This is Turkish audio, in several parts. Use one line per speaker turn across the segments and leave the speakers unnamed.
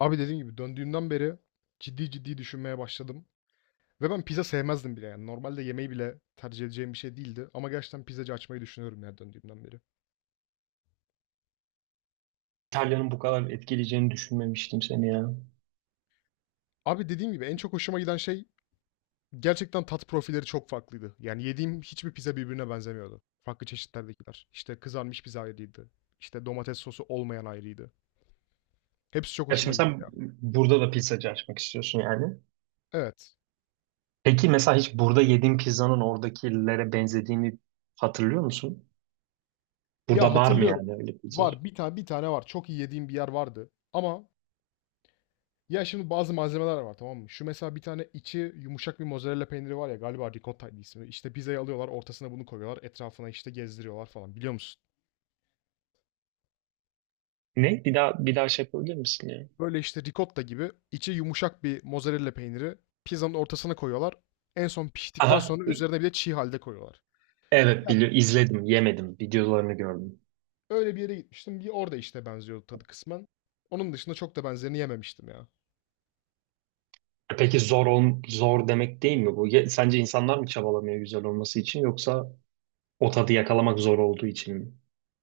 Abi dediğim gibi döndüğümden beri ciddi ciddi düşünmeye başladım. Ve ben pizza sevmezdim bile yani. Normalde yemeği bile tercih edeceğim bir şey değildi. Ama gerçekten pizzacı açmayı düşünüyorum yani döndüğümden beri.
İtalya'nın bu kadar etkileyeceğini düşünmemiştim seni ya.
Abi dediğim gibi en çok hoşuma giden şey gerçekten tat profilleri çok farklıydı. Yani yediğim hiçbir pizza birbirine benzemiyordu. Farklı çeşitlerdekiler. İşte kızarmış pizza ayrıydı. İşte domates sosu olmayan ayrıydı. Hepsi çok
Ya
hoşuma
şimdi
gitti
sen
ya.
burada da pizzacı açmak istiyorsun yani.
Evet.
Peki mesela hiç burada yediğin pizzanın oradakilere benzediğini hatırlıyor musun?
Ya
Burada var mı
hatırlıyorum.
yani öyle pizzacı?
Var bir tane var. Çok iyi yediğim bir yer vardı. Ama ya şimdi bazı malzemeler var, tamam mı? Şu mesela bir tane içi yumuşak bir mozzarella peyniri var ya, galiba ricotta'ydı ismi. İşte pizzayı alıyorlar, ortasına bunu koyuyorlar, etrafına işte gezdiriyorlar falan, biliyor musun?
Ne? Bir daha bir daha şey yapabilir misin ya?
Böyle işte ricotta gibi içi yumuşak bir mozzarella peyniri pizzanın ortasına koyuyorlar. En son piştikten
Aha.
sonra üzerine bir de çiğ halde koyuyorlar.
Evet,
Ya
biliyorum. İzledim, yemedim. Videolarını gördüm.
öyle bir yere gitmiştim. Bir orada işte benziyordu tadı kısmen. Onun dışında çok da benzerini yememiştim ya.
E peki, zor zor demek değil mi bu? Sence insanlar mı çabalamıyor güzel olması için, yoksa o tadı yakalamak zor olduğu için mi?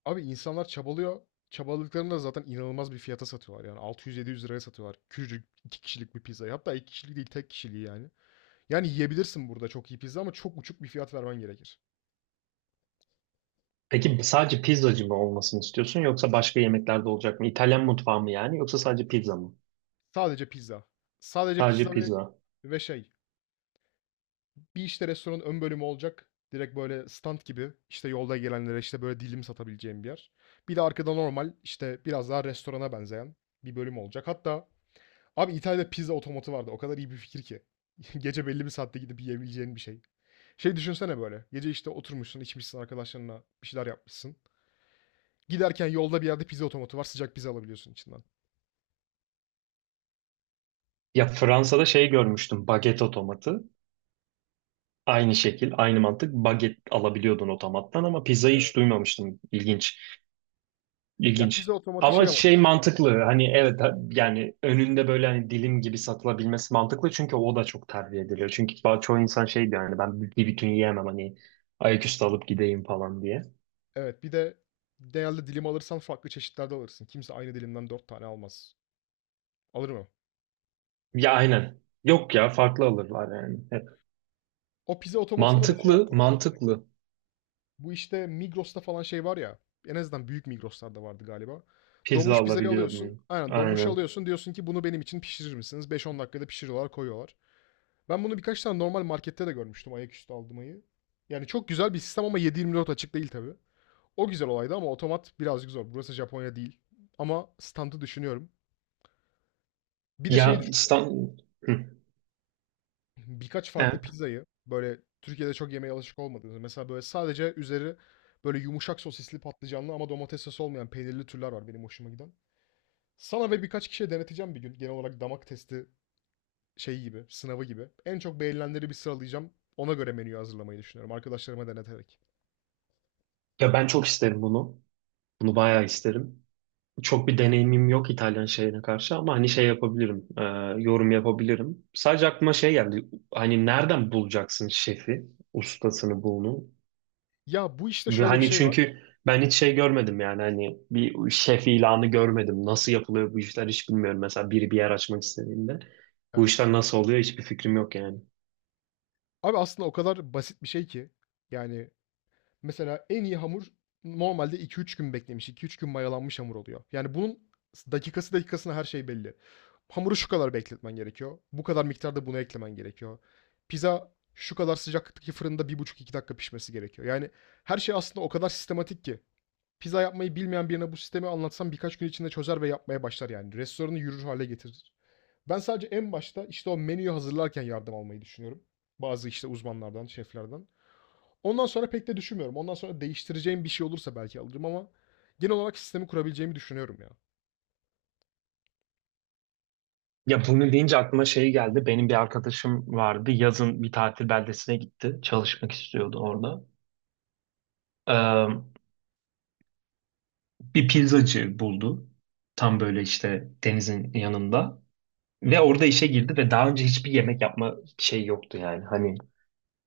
Abi insanlar çabalıyor. Çabaladıklarını da zaten inanılmaz bir fiyata satıyorlar. Yani 600-700 liraya satıyorlar. Küçücük iki kişilik bir pizzayı. Hatta iki kişilik değil tek kişiliği yani. Yani yiyebilirsin burada çok iyi pizza ama çok uçuk bir fiyat vermen gerekir.
Peki sadece pizzacı mı olmasını istiyorsun, yoksa başka yemekler de olacak mı? İtalyan mutfağı mı yani, yoksa sadece pizza mı?
Sadece pizza. Sadece
Sadece
pizza ve,
pizza.
ve şey. Bir işte restoranın ön bölümü olacak. Direkt böyle stand gibi işte yolda gelenlere işte böyle dilim satabileceğim bir yer. Bir de arkada normal işte biraz daha restorana benzeyen bir bölüm olacak. Hatta abi İtalya'da pizza otomatı vardı. O kadar iyi bir fikir ki. Gece belli bir saatte gidip yiyebileceğin bir şey. Şey, düşünsene böyle. Gece işte oturmuşsun, içmişsin, arkadaşlarına bir şeyler yapmışsın. Giderken yolda bir yerde pizza otomatı var. Sıcak pizza alabiliyorsun içinden.
Ya Fransa'da şey görmüştüm, baget otomatı. Aynı şekil, aynı mantık, baget alabiliyordun otomattan, ama pizzayı
Evet.
hiç duymamıştım. İlginç,
Ya pizza
ilginç.
otomatı
Ama
şey ama
şey,
tabii.
mantıklı hani, evet, yani önünde böyle hani dilim gibi satılabilmesi mantıklı, çünkü o da çok tercih ediliyor. Çünkü çoğu insan şey diyor hani, ben bir bütün yiyemem hani, ayaküstü alıp gideyim falan diye.
Evet, bir de genelde dilim alırsan farklı çeşitlerde alırsın. Kimse aynı dilimden 4 tane almaz. Alır mı?
Ya aynen. Yok ya, farklı alırlar yani, hep.
O pizza otomatında da şey
Mantıklı,
aklıma geldi.
mantıklı.
Bu işte Migros'ta falan şey var ya. En azından büyük Migros'larda vardı galiba.
Pizza
Donmuş pizzayı alıyorsun.
alabiliyordum.
Aynen donmuş
Aynen.
alıyorsun. Diyorsun ki bunu benim için pişirir misiniz? 5-10 dakikada pişiriyorlar, koyuyorlar. Ben bunu birkaç tane normal markette de görmüştüm, ayaküstü aldırmayı. Yani çok güzel bir sistem ama 7/24 açık değil tabii. O güzel olaydı ama otomat birazcık zor. Burası Japonya değil. Ama standı düşünüyorum. Bir de şeyi
Ya,
düşün.
İstanbul.
Birkaç farklı
Evet.
pizzayı, böyle Türkiye'de çok yemeye alışık olmadığınız, mesela böyle sadece üzeri böyle yumuşak sosisli patlıcanlı ama domates sosu olmayan peynirli türler var benim hoşuma giden. Sana ve birkaç kişiye deneteceğim bir gün. Genel olarak damak testi şeyi gibi, sınavı gibi. En çok beğenilenleri bir sıralayacağım. Ona göre menüyü hazırlamayı düşünüyorum arkadaşlarıma deneterek.
Ya ben çok isterim bunu. Bunu bayağı isterim. Çok bir deneyimim yok İtalyan şeyine karşı, ama hani şey yapabilirim, yorum yapabilirim. Sadece aklıma şey geldi. Hani nereden bulacaksın şefi, ustasını, bunu?
Ya bu işte şöyle bir
Hani
şey var.
çünkü ben hiç şey görmedim yani, hani bir şef ilanı görmedim. Nasıl yapılıyor bu işler hiç bilmiyorum. Mesela biri bir yer açmak istediğinde bu
Evet.
işler nasıl oluyor hiçbir fikrim yok yani.
Abi aslında o kadar basit bir şey ki. Yani mesela en iyi hamur normalde 2 3 gün beklemiş, 2 3 gün mayalanmış hamur oluyor. Yani bunun dakikası dakikasına her şey belli. Hamuru şu kadar bekletmen gerekiyor. Bu kadar miktarda bunu eklemen gerekiyor. Pizza şu kadar sıcaklıktaki fırında 1,5 2 dakika pişmesi gerekiyor. Yani her şey aslında o kadar sistematik ki. Pizza yapmayı bilmeyen birine bu sistemi anlatsam birkaç gün içinde çözer ve yapmaya başlar yani. Restoranı yürür hale getirir. Ben sadece en başta işte o menüyü hazırlarken yardım almayı düşünüyorum. Bazı işte uzmanlardan, şeflerden. Ondan sonra pek de düşünmüyorum. Ondan sonra değiştireceğim bir şey olursa belki alırım ama genel olarak sistemi kurabileceğimi düşünüyorum ya.
Ya bunu deyince aklıma şey geldi. Benim bir arkadaşım vardı. Yazın bir tatil beldesine gitti. Çalışmak istiyordu orada. Ee, bir pizzacı buldu. Tam böyle işte denizin yanında. Ve orada işe girdi ve daha önce hiçbir yemek yapma şey yoktu yani. Hani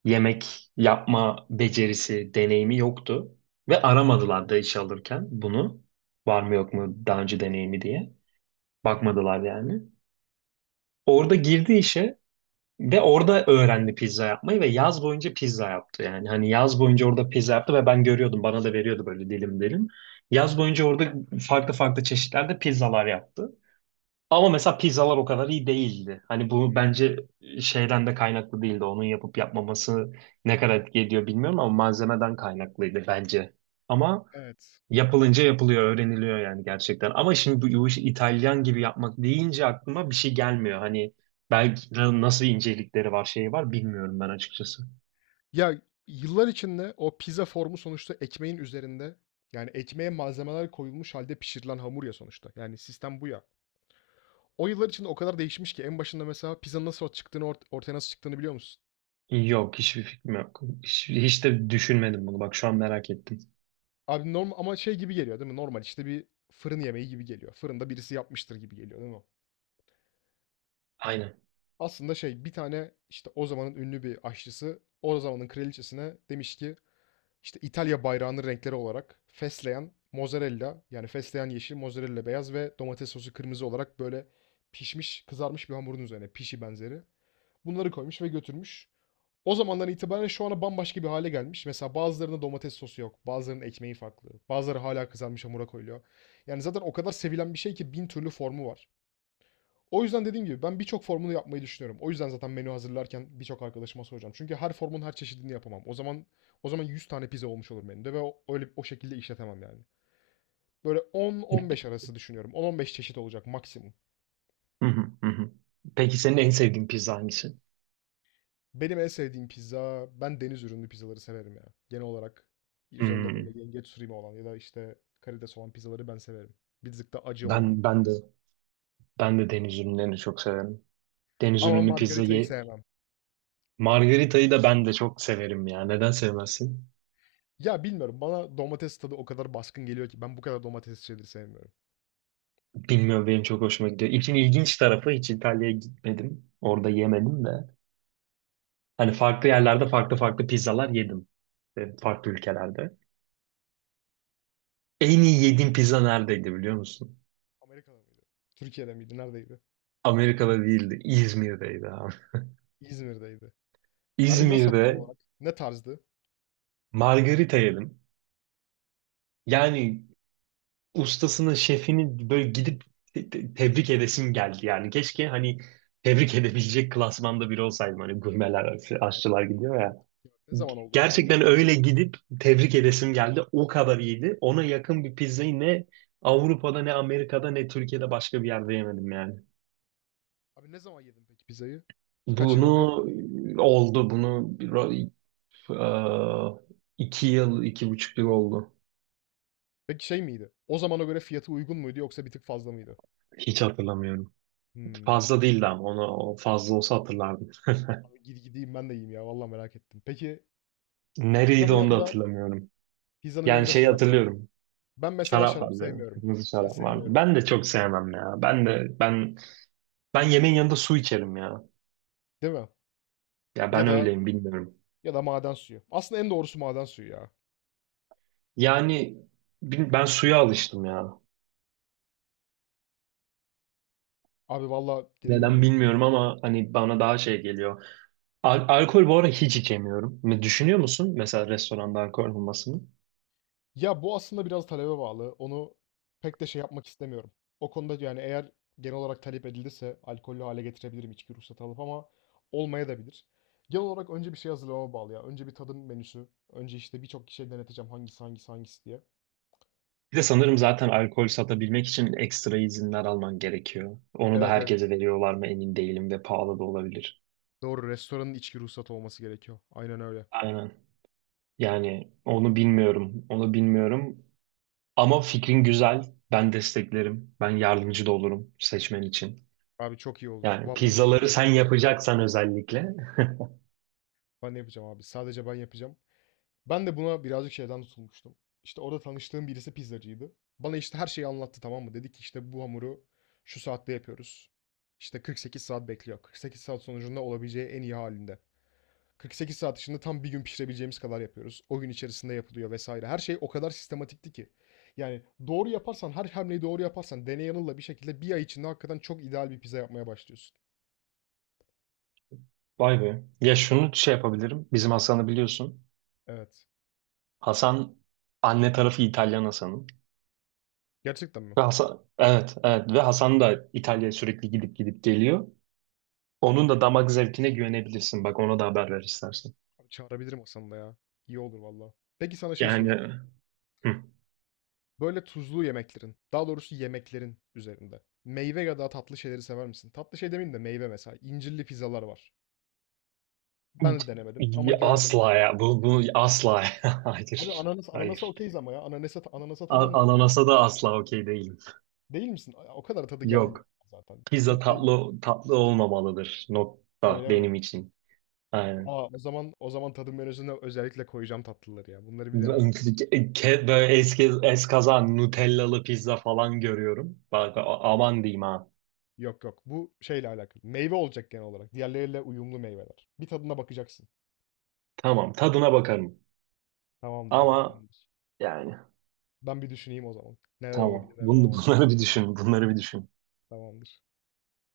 yemek yapma becerisi, deneyimi yoktu. Ve aramadılar da iş alırken bunu. Var mı yok mu daha önce deneyimi diye. Bakmadılar yani. Orada girdi işe ve orada öğrendi pizza yapmayı ve yaz boyunca pizza yaptı yani. Hani yaz boyunca orada pizza yaptı ve ben görüyordum. Bana da veriyordu böyle dilim dilim. Yaz boyunca orada farklı farklı çeşitlerde pizzalar yaptı. Ama mesela pizzalar o kadar iyi değildi. Hani bu
Hımm,
bence şeyden de kaynaklı değildi. Onun yapıp yapmaması ne kadar etki ediyor bilmiyorum, ama malzemeden kaynaklıydı bence. Ama
evet.
yapılınca yapılıyor, öğreniliyor yani, gerçekten. Ama şimdi bu işi İtalyan gibi yapmak deyince aklıma bir şey gelmiyor. Hani belki nasıl incelikleri var, şeyi var bilmiyorum ben, açıkçası.
Ya, yıllar içinde o pizza formu sonuçta ekmeğin üzerinde, yani ekmeğe malzemeler koyulmuş halde pişirilen hamur ya sonuçta. Yani sistem bu ya. O yıllar içinde o kadar değişmiş ki en başında mesela pizzanın nasıl çıktığını, ortaya nasıl çıktığını biliyor musun?
Yok, hiçbir fikrim yok. Hiç, hiç de düşünmedim bunu. Bak, şu an merak ettim.
Abi norm ama şey gibi geliyor değil mi? Normal işte bir fırın yemeği gibi geliyor. Fırında birisi yapmıştır gibi geliyor değil mi?
Aynen.
Aslında şey, bir tane işte o zamanın ünlü bir aşçısı o zamanın kraliçesine demiş ki işte İtalya bayrağının renkleri olarak fesleğen, mozzarella, yani fesleğen yeşil, mozzarella beyaz ve domates sosu kırmızı olarak böyle pişmiş, kızarmış bir hamurun üzerine pişi benzeri. Bunları koymuş ve götürmüş. O zamandan itibaren şu ana bambaşka bir hale gelmiş. Mesela bazılarında domates sosu yok, bazılarının ekmeği farklı, bazıları hala kızarmış hamura koyuluyor. Yani zaten o kadar sevilen bir şey ki 1000 türlü formu var. O yüzden dediğim gibi ben birçok formunu yapmayı düşünüyorum. O yüzden zaten menü hazırlarken birçok arkadaşıma soracağım. Çünkü her formun her çeşidini yapamam. O zaman 100 tane pizza olmuş olur menüde ve o, öyle o şekilde işletemem yani. Böyle 10-15 arası düşünüyorum. 10-15 çeşit olacak maksimum.
Hı hı, hı hı. Peki senin en sevdiğin pizza hangisi?
Benim en sevdiğim pizza, ben deniz ürünlü pizzaları severim ya. Genel olarak üzerinde
Hmm.
böyle yengeç sürimi olan ya da işte karides olan pizzaları ben severim. Bir tık da acı olan.
Ben de ben de deniz ürünlerini çok severim. Deniz
Ama
ürünü pizza
margaritayı
ye.
sevmem.
Margarita'yı da ben de çok severim ya. Neden sevmezsin?
Ya bilmiyorum, bana domates tadı o kadar baskın geliyor ki ben bu kadar domates şeyleri sevmiyorum.
Bilmiyorum, benim çok hoşuma gidiyor. İçin ilginç tarafı, hiç İtalya'ya gitmedim. Orada yemedim de. Hani farklı yerlerde farklı farklı pizzalar yedim. E, farklı ülkelerde. En iyi yediğim pizza neredeydi biliyor musun?
Amerika'da mıydı? Türkiye'de miydi? Neredeydi?
Amerika'da değildi. İzmir'deydi abi.
İzmir'deydi. Abi nasıl tam
İzmir'de
olarak? Ne tarzdı?
margarita yedim. Yani ustasını, şefini böyle gidip tebrik edesim geldi. Yani keşke hani tebrik edebilecek klasmanda biri olsaydım. Hani gurmeler,
Evet.
aşçılar
Ne
gidiyor
zaman
ya.
peki? Ne zaman oldu bu tam
Gerçekten
olarak?
öyle gidip tebrik edesim geldi. O kadar iyiydi. Ona yakın bir pizzayı ne Avrupa'da, ne Amerika'da, ne Türkiye'de başka bir yerde yemedim yani.
Abi ne zaman yedin peki pizzayı? Birkaç yıl
Bunu
oluyor mu?
oldu. Bunu eee, 2 yıl, 2,5 yıl oldu.
Peki şey miydi? O zamana göre fiyatı uygun muydu yoksa bir tık fazla mıydı?
Hiç hatırlamıyorum.
Hmm.
Fazla değildi, ama onu, o fazla olsa hatırlardım.
Abi gideyim ben de yiyeyim ya. Vallahi merak ettim. Peki pizzanın
Nereydi onu da
yanında
hatırlamıyorum.
pizzanın
Yani
yanında
şeyi
şarap mı?
hatırlıyorum.
Ben mesela
Şarap
şarap
vardı.
sevmiyorum.
Kırmızı
Ben
şarap vardı.
sevmiyorum.
Ben de çok sevmem ya. Ben de ben yemeğin yanında su içerim ya.
Değil mi?
Ya
Ya
ben
da
öyleyim bilmiyorum.
ya da maden suyu. Aslında en doğrusu maden suyu ya.
Yani ben suya alıştım ya.
Abi valla dediğim
Neden
gibi.
bilmiyorum ama hani bana daha şey geliyor. Alkol bu ara hiç içemiyorum. Ne düşünüyor musun mesela, restoranda alkol olmasını?
Ya bu aslında biraz talebe bağlı. Onu pek de şey yapmak istemiyorum. O konuda yani, eğer genel olarak talep edilirse alkollü hale getirebilirim içki ruhsatı alıp, ama olmaya da bilir. Genel olarak önce bir şey hazırlamama bağlı ya. Önce bir tadım menüsü. Önce işte birçok kişiye deneteceğim, hangisi hangisi hangisi diye.
Bir de sanırım zaten alkol satabilmek için ekstra izinler alman gerekiyor. Onu da
Evet, evet.
herkese veriyorlar mı emin değilim ve pahalı da olabilir.
Doğru. Restoranın içki ruhsatı olması gerekiyor. Aynen öyle.
Aynen. Yani onu bilmiyorum. Onu bilmiyorum. Ama fikrin güzel. Ben desteklerim. Ben yardımcı da olurum seçmen için.
Abi çok iyi olur.
Yani
Vallahi çok iyi
pizzaları
olur.
sen yapacaksan, özellikle.
Ben de yapacağım abi. Sadece ben yapacağım. Ben de buna birazcık şeyden tutulmuştum. İşte orada tanıştığım birisi pizzacıydı. Bana işte her şeyi anlattı, tamam mı? Dedi ki işte bu hamuru şu saatte yapıyoruz. İşte 48 saat bekliyor. 48 saat sonucunda olabileceği en iyi halinde. 48 saat içinde tam bir gün pişirebileceğimiz kadar yapıyoruz. O gün içerisinde yapılıyor vesaire. Her şey o kadar sistematikti ki. Yani doğru yaparsan, her hamleyi doğru yaparsan, deney yanılla bir şekilde bir ay içinde hakikaten çok ideal bir pizza yapmaya başlıyorsun.
Vay be. Ya şunu şey yapabilirim. Bizim Hasan'ı biliyorsun.
Evet.
Hasan, anne tarafı İtalyan Hasan'ın.
Gerçekten mi?
Ve Hasan, evet evet, ve Hasan da İtalya'ya sürekli gidip gidip geliyor. Onun da damak zevkine güvenebilirsin. Bak, ona da haber ver istersen.
Abi çağırabilirim Hasan'ı da ya. İyi olur valla. Peki sana şey
Yani,
soracağım.
hı.
Böyle tuzlu yemeklerin, daha doğrusu yemeklerin üzerinde. Meyve ya da tatlı şeyleri sever misin? Tatlı şey demeyeyim de meyve mesela. İncirli pizzalar var. Ben de denemedim ama gördüm.
Asla ya. Bu asla.
Abi
Hayır.
ananas, ananasa
Hayır.
okeyiz ama ya. Ananasa, ananasa tamam diyor.
Ananasa da asla okey değilim.
Değil misin? O kadar tadı gelmiyor
Yok.
zaten.
Pizza
%100-
tatlı tatlı olmamalıdır. Nokta,
öyle mi?
benim için. Aynen.
Aa, o zaman tadım menüsüne özellikle koyacağım tatlıları ya. Bunları bir deneme.
Böyle eski eskaza Nutellalı pizza falan görüyorum. Bak, aman diyeyim ha.
Yok yok. Bu şeyle alakalı. Meyve olacak genel olarak. Diğerleriyle uyumlu meyveler. Bir tadına bakacaksın.
Tamam, tadına bakarım.
Tamamdır abi.
Ama
Tamamdır.
yani
Ben bir düşüneyim o zaman. Neler
tamam.
olabilir, neler
Bunu,
olamaz diye.
bunları bir düşün. Bunları bir düşün.
Tamamdır.